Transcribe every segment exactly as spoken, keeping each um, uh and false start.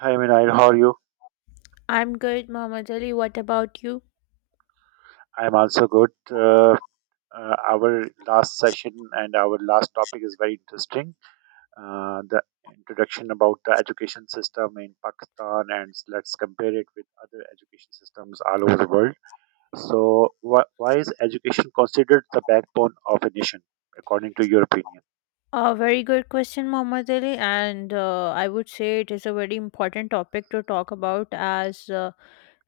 Hi, Minayal. How are you? I'm good, Muhammad Ali. What about you? I'm also good. Uh, uh, our last session and our last topic is very interesting. Uh, the introduction about the education system in Pakistan, and let's compare it with other education systems all over the world. So, wh- why is education considered the backbone of a nation, according to your opinion? A very good question, Muhammad Ali, and uh, I would say it is a very important topic to talk about as uh,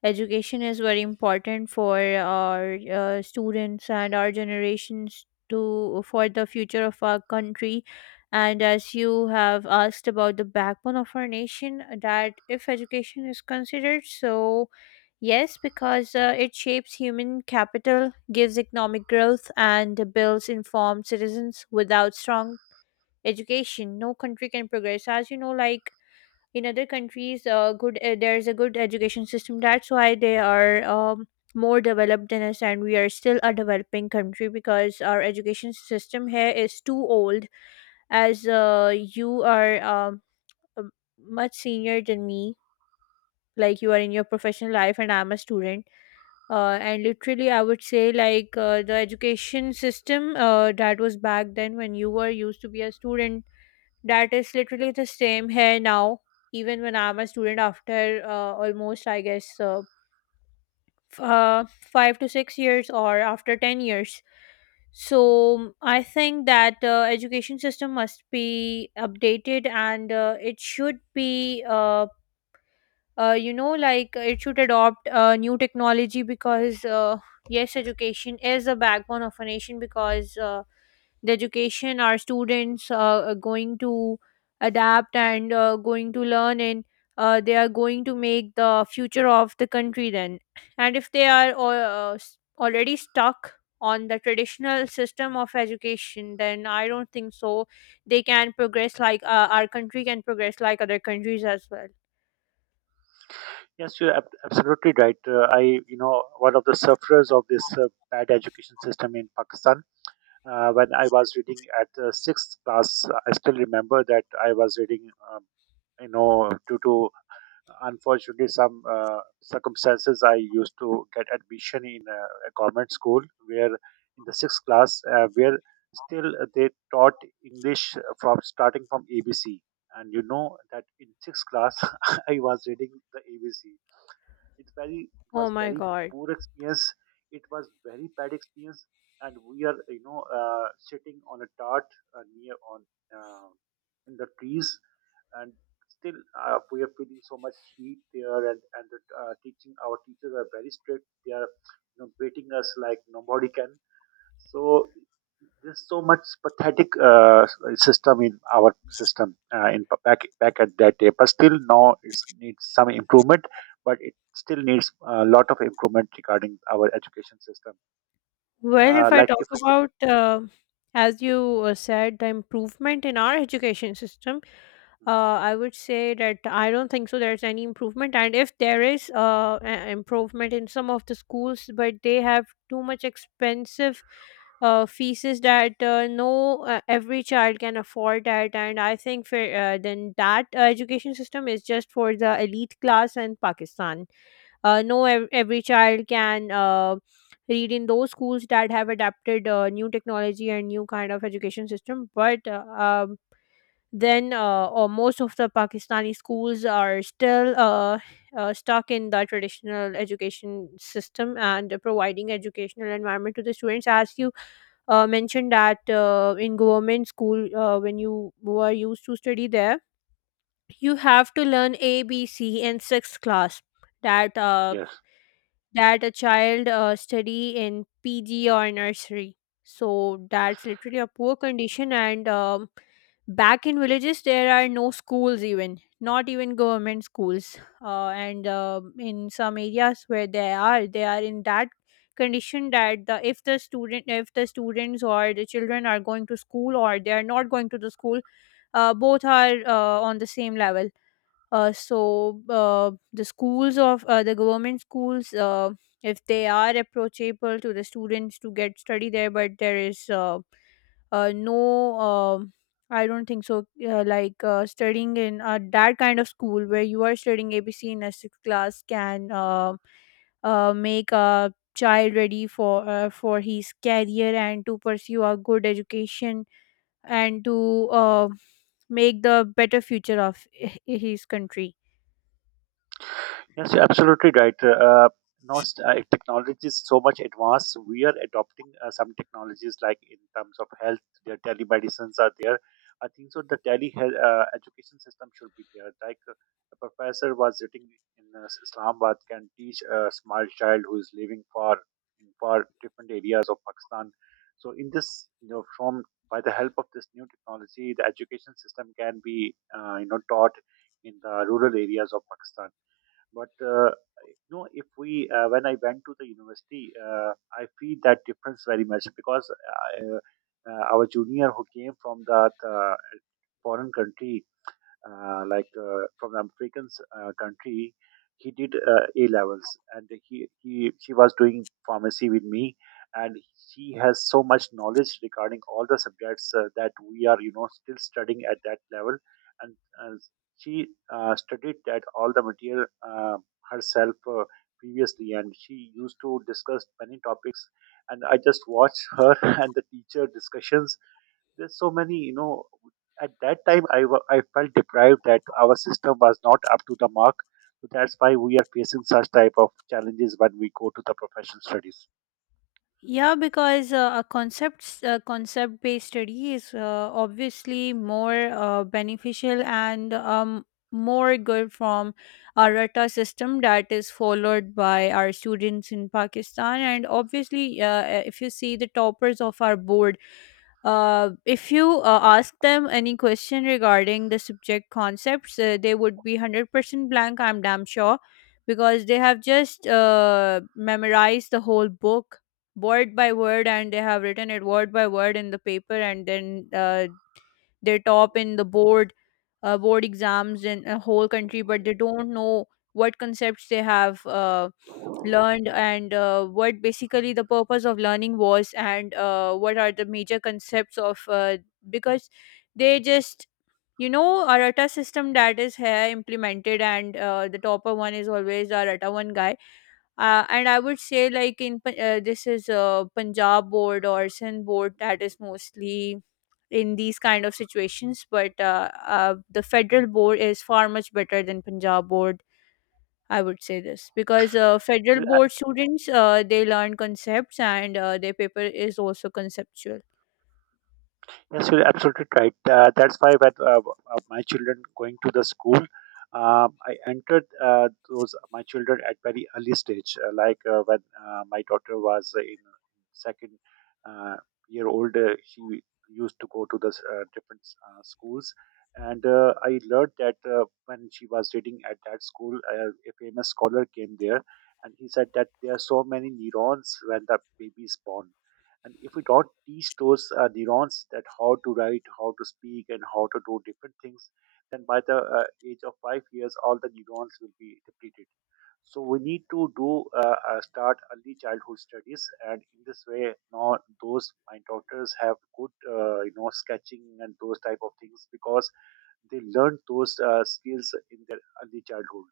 education is very important for our uh, students and our generations to for the future of our country. And as you have asked about the backbone of our nation, that if education is considered, so yes, because uh, it shapes human capital, gives economic growth, and builds informed citizens. Without strong education, no country can progress. As you know, like in other countries, uh, good uh, there is a good education system. That's why they are um, more developed than us, and we are still a developing country because our education system here is too old. As uh, you are um, uh, much senior than me, like you are in your professional life, and I'm a student uh, and literally I would say like uh, the education system uh, that was back then when you were used to be a student, that is literally the same here now, even when I'm a student after uh, almost I guess uh, f- uh, five to six years or after ten years. So I think that uh, education system must be updated and uh, it should be uh, uh, you know like uh, it should adopt uh, new technology, because uh, yes education is the backbone of a nation because uh, the education our students uh, are going to adapt and uh, going to learn, and uh, they are going to make the future of the country then. And if they are al- uh, s- already stuck on the traditional system of education, then I don't think so they can progress like uh, our country can progress like other countries as well. Yes, you're ab- absolutely right. Uh, I, you know, one of the sufferers of this uh, bad education system in Pakistan, uh, when I was reading at the sixth class, I still remember that I was reading, um, you know, due to unfortunately some uh, circumstances, I used to get admission in a, a government school where in the sixth class, uh, where still they taught English from starting from A B C. And you know that in sixth class, I was reading the A B C. It's very, it Oh was my very god. poor experience. It was very bad experience, and we are, you know, uh, sitting on a tart uh, near on uh, in the trees, and still uh, we are feeling so much heat there, and and the uh, teaching our teachers are very strict. They are, you know, beating us like nobody can. So there's so much pathetic uh, system in our system uh, in back back at that day, but still now it needs some improvement. But it still needs a lot of improvement regarding our education system. Well, Uh, if I like talk if we could, about, uh, as you uh, said, the improvement in our education system, uh, I would say that I don't think so there's any improvement. And if there is uh, a- improvement in some of the schools, but they have too much expensive uh, fees that uh, no uh, every child can afford that. And I think for, uh, then that uh, education system is just for the elite class in Pakistan. Uh, no, ev- every child can uh, read in those schools that have adapted uh, new technology and new kind of education system. But uh, um, then, uh, or most of the Pakistani schools are still uh, uh, stuck in the traditional education system and providing educational environment to the students. As you uh, mentioned that uh, in government school, uh, when you were used to study there, you have to learn A, B, C in sixth class. That uh, yes. that a child uh, study in P G or nursery. So that's literally a poor condition. And um, back in villages, there are no schools even, not even government schools. Uh, and um in some areas where they are, they are in that condition that the, if the student if the students or the children are going to school or they are not going to the school, uh, both are uh, on the same level. Uh, so uh, the schools of uh, the government schools, uh, if they are approachable to the students to get study there, but there is uh, uh, no, um I don't think so. Uh, like uh, studying in uh, that kind of school where you are studying A B C in a sixth class can uh, uh, make a child ready for uh, for his career, and to pursue a good education and to uh, make the better future of h- his country. Yes, you're absolutely right. Uh, now, s- uh, technology is so much advanced. We are adopting uh, some technologies like in terms of health, their telemedicines are there. I think so. The tele uh, education system should be there. Like uh, a professor was sitting in uh, Islamabad can teach a small child who is living far in far different areas of Pakistan. So, in this, you know, from by the help of this new technology, the education system can be, uh, you know, taught in the rural areas of Pakistan, but uh, you know, if we uh, when I went to the university, uh, I feel that difference very much because uh, uh, our junior who came from that uh, foreign country, uh, like uh, from the African uh, country. He did uh, A levels, and he, he she was doing pharmacy with me, and she has so much knowledge regarding all the subjects uh, that we are, you know, still studying at that level, and uh, she uh, studied that all the material uh, herself uh, previously, and she used to discuss many topics. And I just watched her and the teacher discussions, there's so many, you know, at that time I, wa- I felt deprived that our system was not up to the mark. So that's why we are facing such type of challenges when we go to the professional studies. Yeah, because uh, a concepts uh, concept based study is uh, obviously more uh, beneficial and um, more good from our RATA system that is followed by our students in Pakistan. And obviously, uh, if you see the toppers of our board, uh, if you uh, ask them any question regarding the subject concepts, uh, they would be one hundred percent blank, I'm damn sure, because they have just uh, memorized the whole book word by word, and they have written it word by word in the paper, and then uh, they top in the board uh, board exams in a whole country, but they don't know what concepts they have uh, learned and uh, what basically the purpose of learning was, and uh, what are the major concepts of, uh, because they just you know arata system that is here implemented, and uh, the topper one is always the arata one guy, uh, and I would say like in Pa- uh, this is a Punjab board or Sindh board that is mostly in these kind of situations, but uh, uh, the federal board is far much better than Punjab board, I would say this because uh, federal You- board students uh, they learn concepts and uh, their paper is also conceptual. Yes, you're absolutely right. Uh, that's why when uh, uh, my children going to the school, um, I entered uh, those my children at very early stage. Uh, like uh, when uh, my daughter was in second uh, year old, uh, she used to go to the uh, different uh, schools, and uh, I learned that uh, when she was reading at that school, uh, a famous scholar came there, and he said that there are so many neurons when the baby is born, and if we don't teach those uh, neurons that how to write, how to speak, and how to do different things, then by the uh, age of five years, all the neurons will be depleted. So we need to do uh, uh, start early childhood studies, and in this way, now those mind doctors have good, uh, you know, sketching and those type of things because they learn those uh, skills in their early childhood.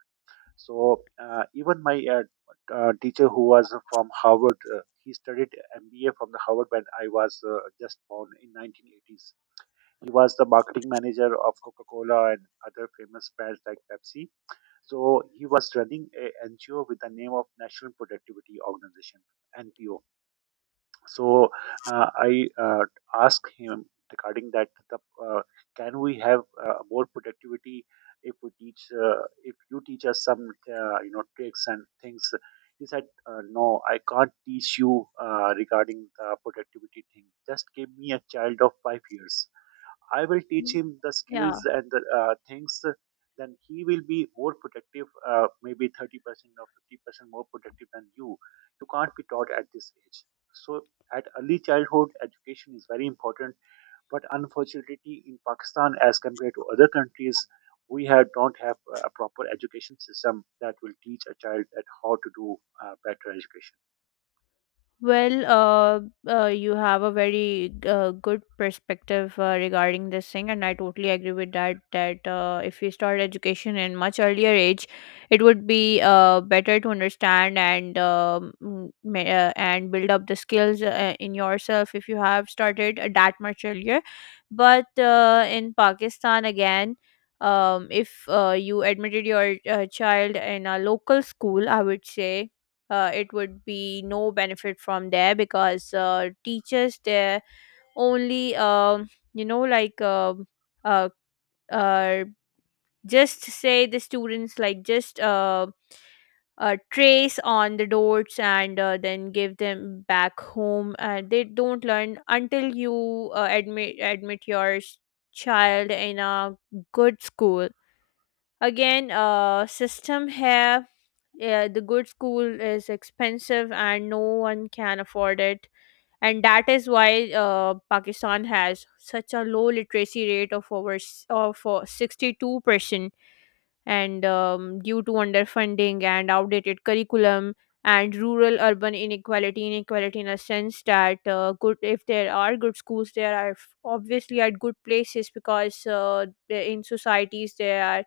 So uh, even my uh, uh, teacher who was from Harvard, uh, he studied M B A from the Harvard when I was uh, just born in nineteen eighties. He was the marketing manager of Coca-Cola and other famous brands like Pepsi. So he was running a N G O with the name of National Productivity Organization (N P O). So uh, I uh, asked him regarding that the, uh, can we have uh, more productivity if we teach uh, if you teach us some, uh, you know, tricks and things. He said, uh, "No, I can't teach you uh, regarding the productivity thing. Just give me a child of five years. I will teach Mm. him the Yeah. skills and the uh, things, then he will be more productive, uh, maybe thirty percent or fifty percent more productive than you. You can't be taught at this age." So, at early childhood, education is very important. But unfortunately, in Pakistan, as compared to other countries, we have don't have a proper education system that will teach a child at how to do uh, better education. Well, uh, uh, you have a very uh, good perspective uh, regarding this thing, and I totally agree with that. That uh, if you start education in much earlier age, it would be uh, better to understand and um, mm, ma- uh, and build up the skills uh, in yourself if you have started uh, that much earlier. But uh, in Pakistan, again, um, if uh, you admitted your uh, child in a local school, I would say uh, it would be no benefit from there because uh, teachers there only um, you know like um uh, uh, just say the students like just uh, uh, trace on the dots and uh, then give them back home, uh, they don't learn until you uh, admit admit your s- child in a good school. Again, uh system here. Yeah, the good school is expensive and no one can afford it. And that is why uh, Pakistan has such a low literacy rate of over s- of sixty two percent, and um, due to underfunding and outdated curriculum, and rural urban inequality inequality in a sense that uh, good if there are good schools there are f- obviously at good places, because uh, in societies there are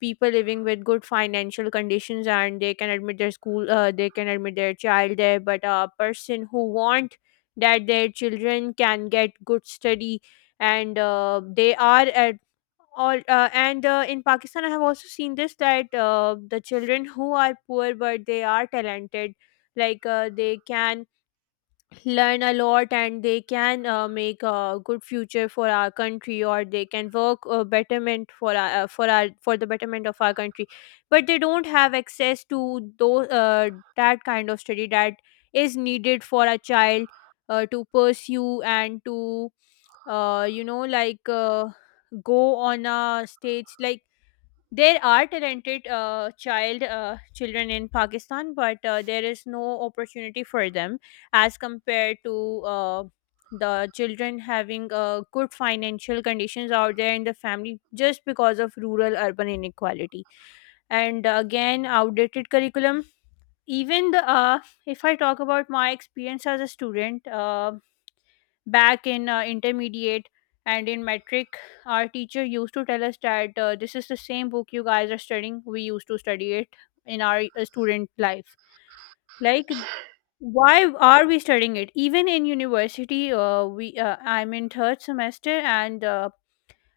people living with good financial conditions and they can admit their school, uh, they can admit their child there, but a person who want that their children can get good study and uh, they are at all, uh, and uh, in Pakistan I have also seen this that uh, the children who are poor but they are talented, like uh, they can learn a lot and they can uh, make a good future for our country, or they can work uh, betterment for our, uh, for our for the betterment of our country, but they don't have access to those uh, that kind of study that is needed for a child uh, to pursue and to uh, you know like uh, go on a stage, like there are talented uh, child uh, children in Pakistan, but uh, there is no opportunity for them as compared to uh, the children having uh, good financial conditions out there in the family just because of rural urban inequality. And uh, again, outdated curriculum. Even the uh, if I talk about my experience as a student, uh, back in uh, intermediate and in metric, our teacher used to tell us that uh, this is the same book you guys are studying, we used to study it in our uh, student life. Like, why are we studying it even in university? Uh, we uh, I'm in third semester, and uh,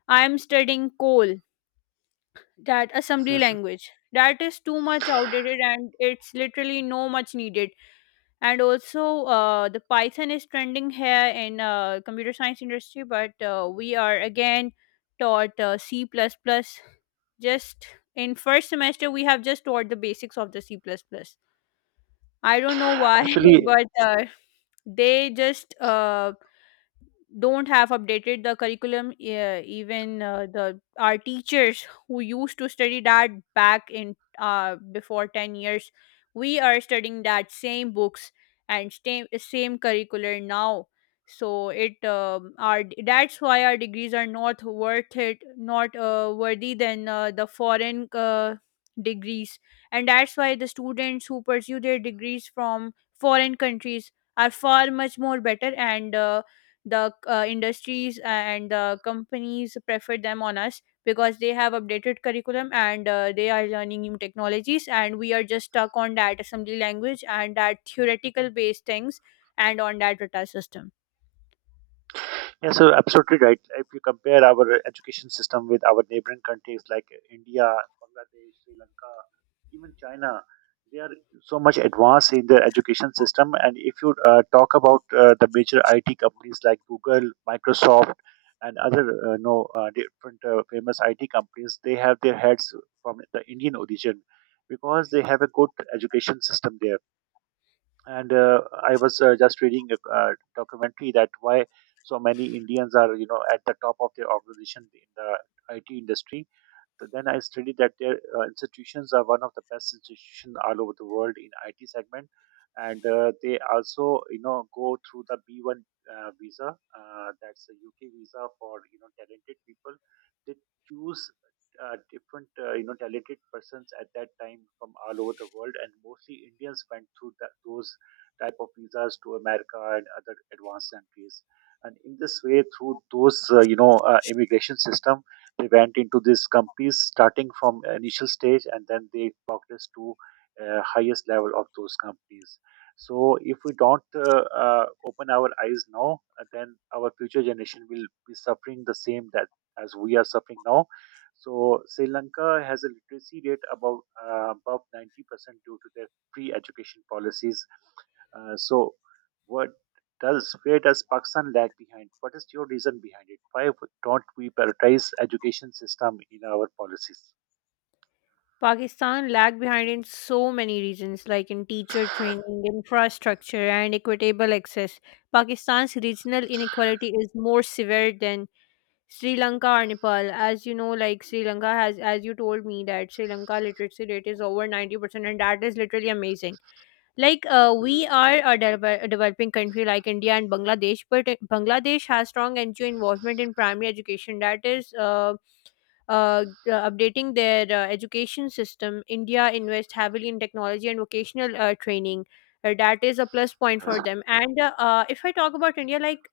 I'm studying coal, that assembly language that is too much outdated and it's literally no much needed. And also uh, the python is trending here in uh, computer science industry, but uh, we are again taught uh, c++ plus plus. Just in first semester we have just taught the basics of the c++ plus plus. I don't know why Actually, but uh, they just uh, don't have updated the curriculum, uh, even uh, the our teachers who used to study that back in uh, before ten years, we are studying that same books and same same curricular now. So it um, our that's why our degrees are not worth it, not uh, worthy than uh, the foreign uh, degrees. And that's why the students who pursue their degrees from foreign countries are far much more better, and uh, the uh, industries and the companies prefer them on us, because they have updated curriculum and uh, they are learning new technologies, and we are just stuck on that assembly language and that theoretical based things, and on that rata system. yes, so absolutely right. If you compare our education system with our neighboring countries like India, Bangladesh, Sri Lanka, even China, they are so much advanced in their education system. And if you uh, talk about uh, the major I T companies like Google, Microsoft, and other uh, no uh, different uh, famous I T companies, they have their heads from the Indian origin because they have a good education system there. And uh, I was uh, just reading a uh, documentary that why so many Indians are, you know, at the top of their organization in the IT industry. Th- Then I studied that their uh, institutions are one of the best institutions all over the world in I T segment, and uh, they also, you know, go through the B one uh, visa, uh, that's a U K visa for, you know, talented people. They choose uh, different, uh, you know, talented persons at that time from all over the world, and mostly Indians went through that, those type of visas to America and other advanced countries. And in this way, through those, uh, you know, uh, immigration system, they went into these companies starting from initial stage, and then they progress to uh, highest level of those companies. So if we don't uh, uh, open our eyes now, uh, then our future generation will be suffering the same that as we are suffering now. So Sri Lanka has a literacy rate about uh, above ninety percent due to their free education policies. Uh, so what does, where does Pakistan lag behind? What is your reason behind it? Why don't we prioritize education system in our policies? Pakistan lag behind in so many regions like in teacher training infrastructure and equitable access. Pakistan's regional inequality is more severe than Sri Lanka or Nepal. As you know, like Sri Lanka has, as you told me, that Sri Lanka literacy rate is over ninety percent, and that is literally amazing. Like, uh, we Hmm. are a, devel- a developing country like India and Bangladesh, but uh, Bangladesh has strong N G O involvement in primary education. That is, uh, uh, uh, updating their uh, education system. India invests heavily in technology and vocational uh, training. Uh, that is a plus point for Yes. them. And uh, uh, if I talk about India, like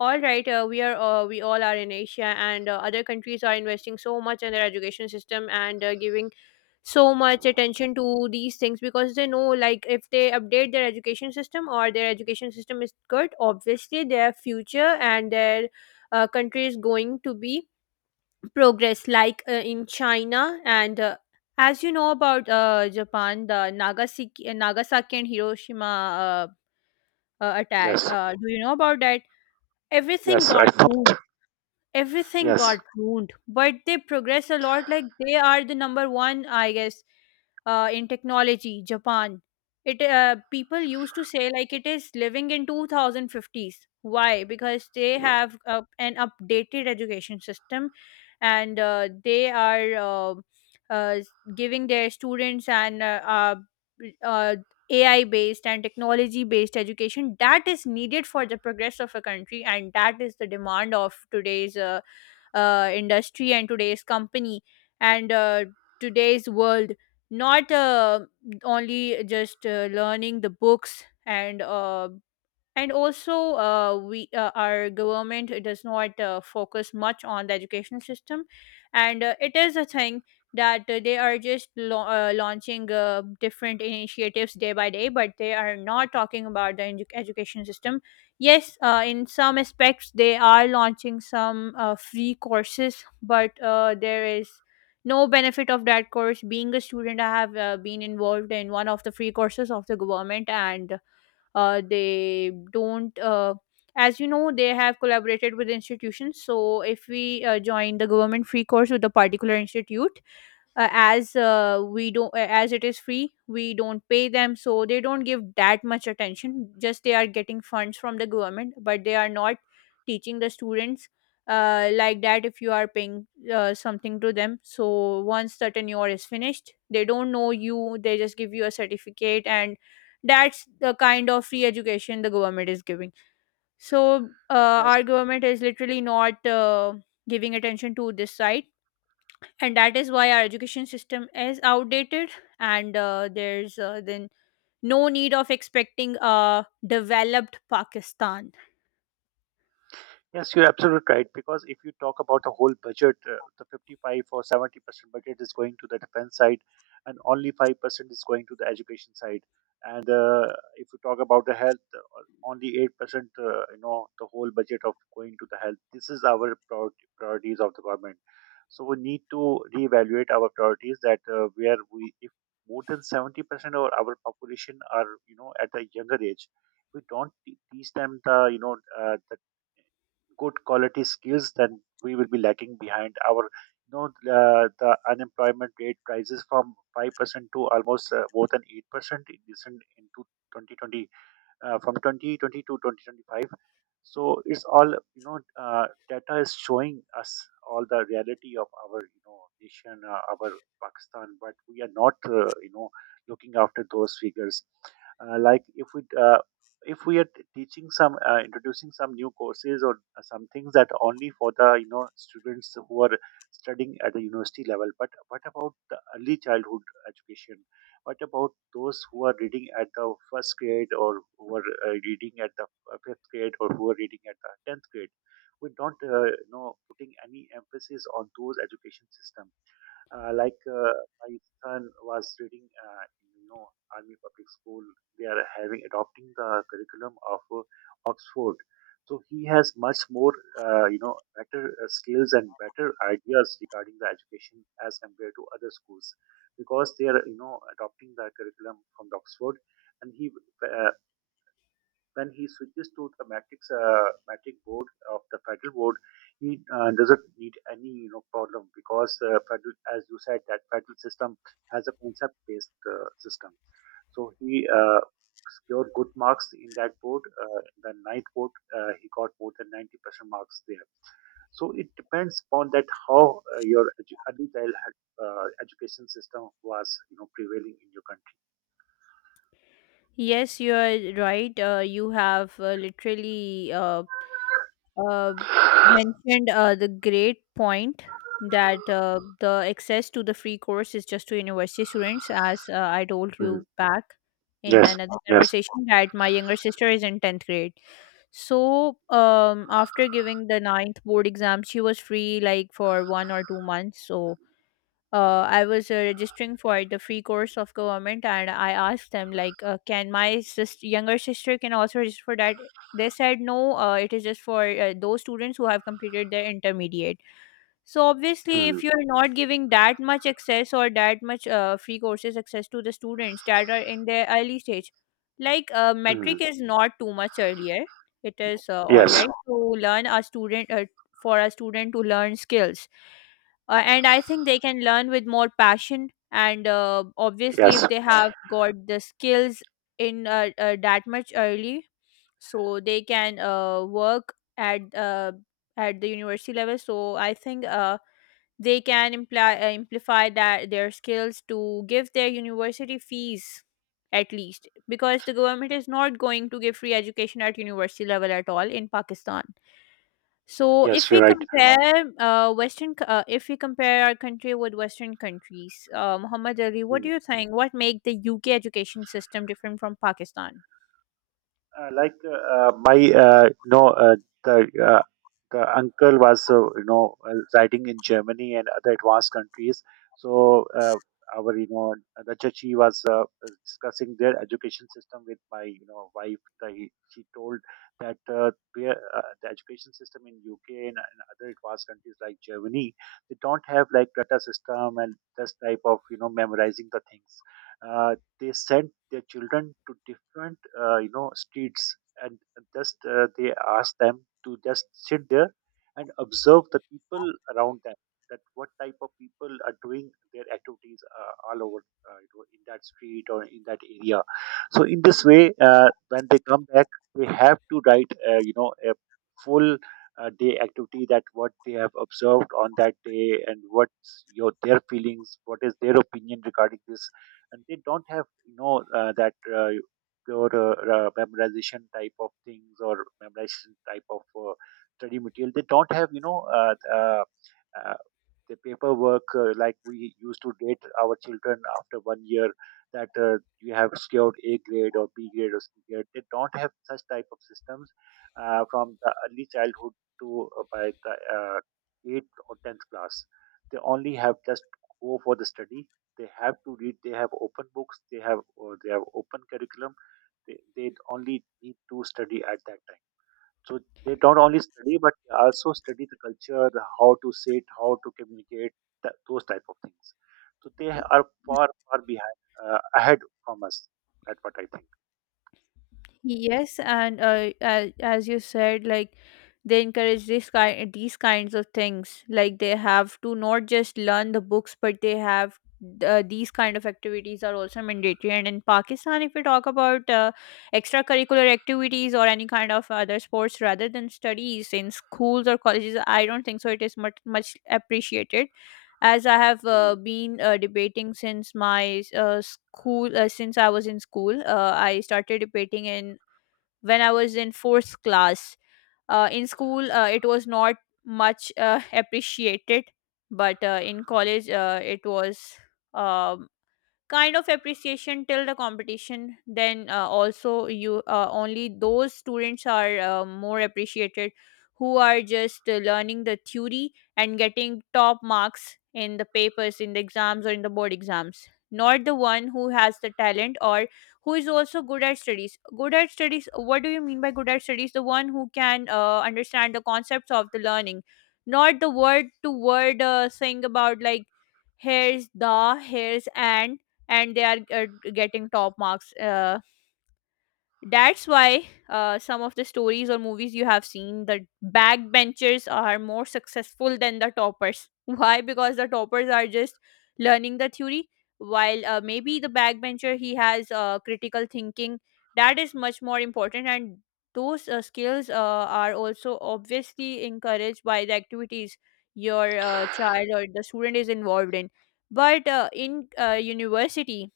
all right, uh, we are uh, we all are in Asia, and uh, other countries are investing so much in their education system and uh, giving so much attention to these things because they know, like, if they update their education system or their education system is good, obviously their future and their uh, country is going to be progress, like uh, in China and. Uh, as you know about uh, Japan, the Nagasaki, Nagasaki and Hiroshima uh, uh, attack, Yes. uh, do you know about that? Everything Yes. I got know. ruined, everything Yes. got ruined but they progress a lot. Like they are the number one, I guess, uh, in technology. Japan, it uh, people used to say like it is living in two thousand fifties. Why? Because they have uh, an updated education system, and uh, they are uh, uh, giving their students and uh, uh, uh, A I based and technology based education that is needed for the progress of a country, and that is the demand of today's uh, uh, industry and today's company, and uh, today's world. Not uh, only just uh, learning the books. And uh, and also uh, we uh, our government does not uh, focus much on the education system, and uh, it is a thing that uh, they are just lo- uh, launching uh, different initiatives day by day, but they are not talking about the edu- education system. Yes, uh, in some aspects they are launching some uh, free courses, but uh, there is no benefit of that course. Being a student, I have uh, been involved in one of the free courses of the government, and uh, they don't uh, as you know, they have collaborated with institutions. So if we uh, join the government free course with a particular institute, uh, as uh, we don't uh, as it is free, we don't pay them, so they don't give that much attention. Just they are getting funds from the government, but they are not teaching the students uh, like that. If you are paying uh, something to them, so once the tenure is finished, they don't know you. They just give you a certificate, and that's the kind of free education the government is giving. So uh, Yes. our government is literally not uh, giving attention to this side, and that is why our education system is outdated, and uh, there's uh, then no need of expecting a developed Pakistan. Yes, you're absolutely right. Because if you talk about the whole budget, uh, the fifty-five or seventy percent budget is going to the defense side, and only five percent is going to the education side. And uh, if you talk about the health, uh, only eight percent, uh, you know, the whole budget of going to the health. This is our prior- priorities of the government. So we need to reevaluate our priorities that uh, where we, if more than seventy percent of our population are, you know, at a younger age, we don't te- teach them the, you know, uh, the good quality skills, then we will be lagging behind our, you know, uh, the unemployment rate rises from five percent to almost uh, more than eight percent in recent into twenty twenty, uh, from twenty twenty to twenty twenty-five. So it's all, you know, uh, data is showing us all the reality of our, you know, nation, uh, our Pakistan, but we are not, uh, you know, looking after those figures. uh, like if we uh, if we are teaching some, uh, introducing some new courses or uh, some things that only for the, you know, students who are studying at the university level, but what about the early childhood education? What about those who are reading at the first grade, or who are uh, reading at the uh, fifth grade, or who are reading at the tenth grade? We're not, uh, you know, putting any emphasis on those education system. Uh, like uh, my son was reading, uh, in, you know, Army Public School. They are having adopting the curriculum of uh, Oxford. So he has much more, uh, you know, better uh, skills and better ideas regarding the education as compared to other schools, because they are, you know, adopting the curriculum from the Oxford, and he uh, when he switches to the matrix uh, matrix board of the federal board, he uh, doesn't need any, you know, problem because uh, federal, as you said, that federal system has a concept based uh, system. So he uh, secured good marks in that board. Uh, the ninth board, uh, he got more than ninety percent marks there. So it depends upon that how uh, your edu- early child had, uh, education system was, you know, prevailing in your country. Yes, you are right. Uh, you have uh, literally uh, uh, mentioned uh, the great point that uh, the access to the free course is just to university students. As uh, I told Mm. you back in Yes. another Yes. conversation that my younger sister is in tenth grade. So um, after giving the ninth board exam, she was free, like for one or two months. So uh, I was uh, registering for the free course of government, and I asked them, like, uh, "Can my sister, younger sister can also register for that?" They said, "No, uh, it is just for uh, those students who have completed their intermediate." So obviously, Mm. if you're not giving that much access or that much uh, free courses access to the students that are in their early stage, like uh, Mm. metric is not too much earlier. It is uh, all Yes. right to learn a student uh, for a student to learn skills, uh, and I think they can learn with more passion, and uh, obviously Yes. if they have got the skills in uh, uh, that much early, so they can uh, work at uh, at the university level. So I think uh, they can imply uh, amplify that their skills to give their university fees, at least, because the government is not going to give free education at university level at all in Pakistan. So if Yes, we you're right. compare uh, Western, c- uh, if we compare our country with Western countries, uh, Muhammad Ali, what do Mm. you think? What make the U K education system different from Pakistan? Uh, like uh, uh, my, uh, you know, uh, the uh, the uncle was, uh, you know, uh, riding in Germany and other advanced countries. So uh, our, you know, the chachi was uh, discussing their education system with my, you know, wife. The, he- she told that uh, where, uh, the education system in U K and, and other advanced countries like Germany, they don't have like data system and this type of, you know, memorizing the things. Uh, they sent their children to different, uh, you know, streets and just uh, they ask them to just sit there and observe the people around them, that what type of people are doing their activities uh, all over, uh, you know, in that street or in that area. So in this way, uh, when they come back, they have to write, uh, you know, a full uh, day activity that what they have observed on that day, and what's your their feelings, what is their opinion regarding this. And they don't have, you know, uh, that uh, pure uh, uh, memorization type of things, or memorization type of uh, study material. They don't have, you know, uh, uh, uh, the paperwork, uh, like we used to date our children after one year that uh, you have secured A grade or B grade or C grade. They don't have such type of systems uh, from the early childhood to uh, by the uh, eighth or tenth class. They only have just go for the study. They have to read, they have open books, they have, or they have open curriculum. They, they only need to study at that time. So they don't only study, but they also study the culture, the how to sit, how to communicate, th- those type of things. So they are far far behind, uh, ahead from us. That's what I think. Yes, and uh, as, as you said, like they encourage this kind these kinds of things. Like they have to not just learn the books, but they have uh, these kind of activities are also mandatory. And in Pakistan, if we talk about uh, extracurricular activities or any kind of other sports rather than studies in schools or colleges, I don't think so. It is much much appreciated. As I have uh, been uh, debating since my uh, school, uh, since I was in school, uh, I started debating in when I was in fourth class. Uh, in school, uh, it was not much uh, appreciated, but uh, in college, uh, it was. Um, kind of appreciation till the competition. Then uh, also you uh, only those students are uh, more appreciated who are just uh, learning the theory and getting top marks in the papers in the exams or in the board exams, not the one who has the talent or who is also good at studies. Good at studies? What do you mean by good at studies? The one who can uh, understand the concepts of the learning, not the word to word uh, thing about, like, here's the here's and and they are uh, getting top marks. Uh, that's why uh, some of the stories or movies you have seen, the backbenchers are more successful than the toppers. Why? Because the toppers are just learning the theory, while uh, maybe the backbencher, he has uh, critical thinking. That is much more important, and those uh, skills uh, are also obviously encouraged by the activities your uh, child or the student is involved in. But uh, in uh, university,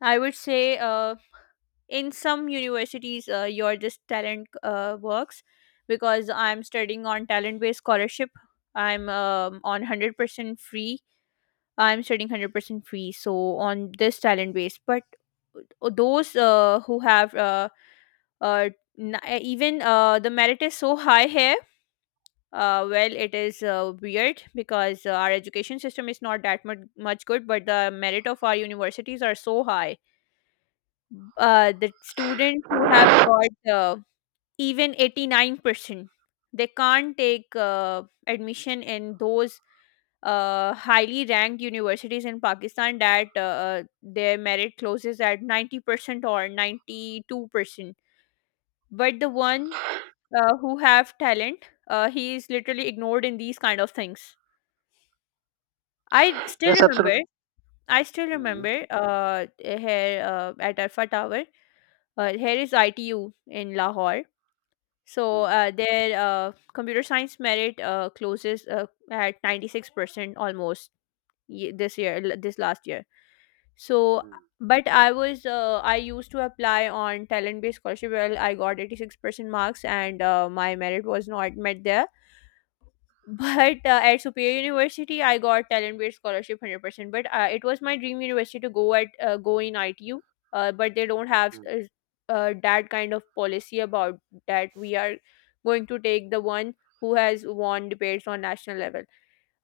I would say uh, in some universities, uh, your this talent uh, works because I'm studying on talent based scholarship. I'm um, on one hundred percent free. I'm studying one hundred percent free. So on this talent based, but uh, those uh, who have uh, uh, n- uh, even uh, the merit is so high here. Uh, well, it is uh, weird because uh, our education system is not that much, much good, but the merit of our universities are so high. Uh, the students who have Hmm. got uh, even eighty-nine percent, they can't take uh, admission in those uh, highly ranked universities in Pakistan, that uh, uh, their merit closes at ninety percent or ninety-two percent. But the one uh, who have talent, uh, he is literally ignored in these kind of things. i still Yes, absolutely. remember i still Hmm. remember uh, here uh, at Alpha Tower, uh, here is ITU in Lahore. So Hmm. uh, their uh, computer science merit uh, closes uh, at ninety-six percent almost ye- this year, l- this last year. So, Hmm. but I was, uh, I used to apply on talent based scholarship. Well, I got eighty-six percent marks, and uh, my merit was not met there. But uh, at Superior University, I got talent-based scholarship, one hundred percent. But uh, it was my dream university to go at uh, go in I T U. Uh, but they don't have Hmm. uh, uh, that kind of policy about that. We are going to take the one who has won debates on national level.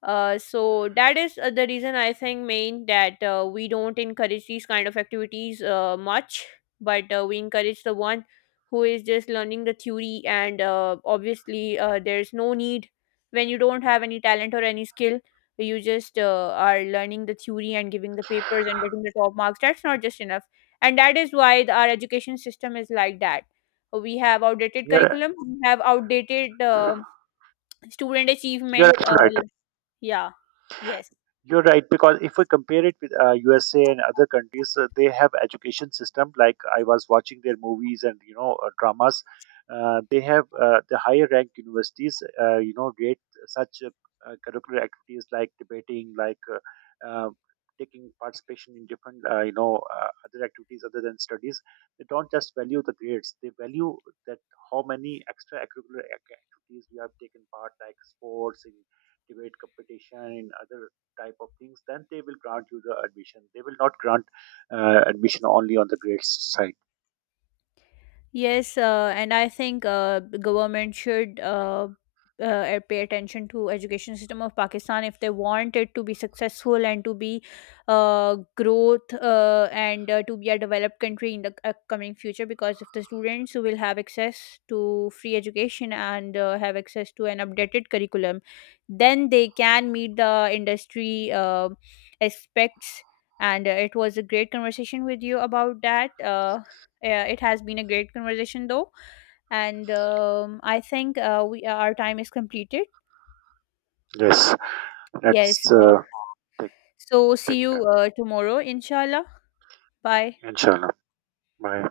Uh, so that is uh, the reason I think main, that uh, we don't encourage these kind of activities uh, much, but uh, we encourage the one who is just learning the theory. And uh, obviously uh, there's no need. When you don't have any talent or any skill, you just uh, are learning the theory and giving the papers and getting the top marks. That's not just enough, and that is why the, our education system is like that. We have outdated You're curriculum, we have outdated uh, student you're achievement, uh, absolutely right. yeah, yes. You're right, because if we compare it with uh, U S A and other countries, uh, they have education system. Like I was watching their movies and, you know, uh, dramas, uh, they have uh, the higher ranked universities. Uh, you know, rate such uh, uh, curricular activities like debating, like uh, uh, taking participation in different, uh, you know, uh, other activities other than studies. They don't just value the grades; they value that how many extra curricular activities you have taken part, like sports in debate competition in other type of things, then they will grant you the admission. They will not grant uh, admission only on the grades side. Yes, uh, and I think uh, the government should uh, uh, uh, pay attention to education system of Pakistan if they want it to be successful and to be uh, growth uh, and uh, to be a developed country in the upcoming future. Because if the students will have access to free education and uh, have access to an updated curriculum, then they can meet the industry uh, aspects. And uh, it was a great conversation with you about that. Uh, uh, it has been a great conversation, though, and um, I think uh, we uh, our time is completed. Yes, Yes. let's Uh, uh, take So see take you care. uh, tomorrow, inshallah. Bye. Inshallah. Bye.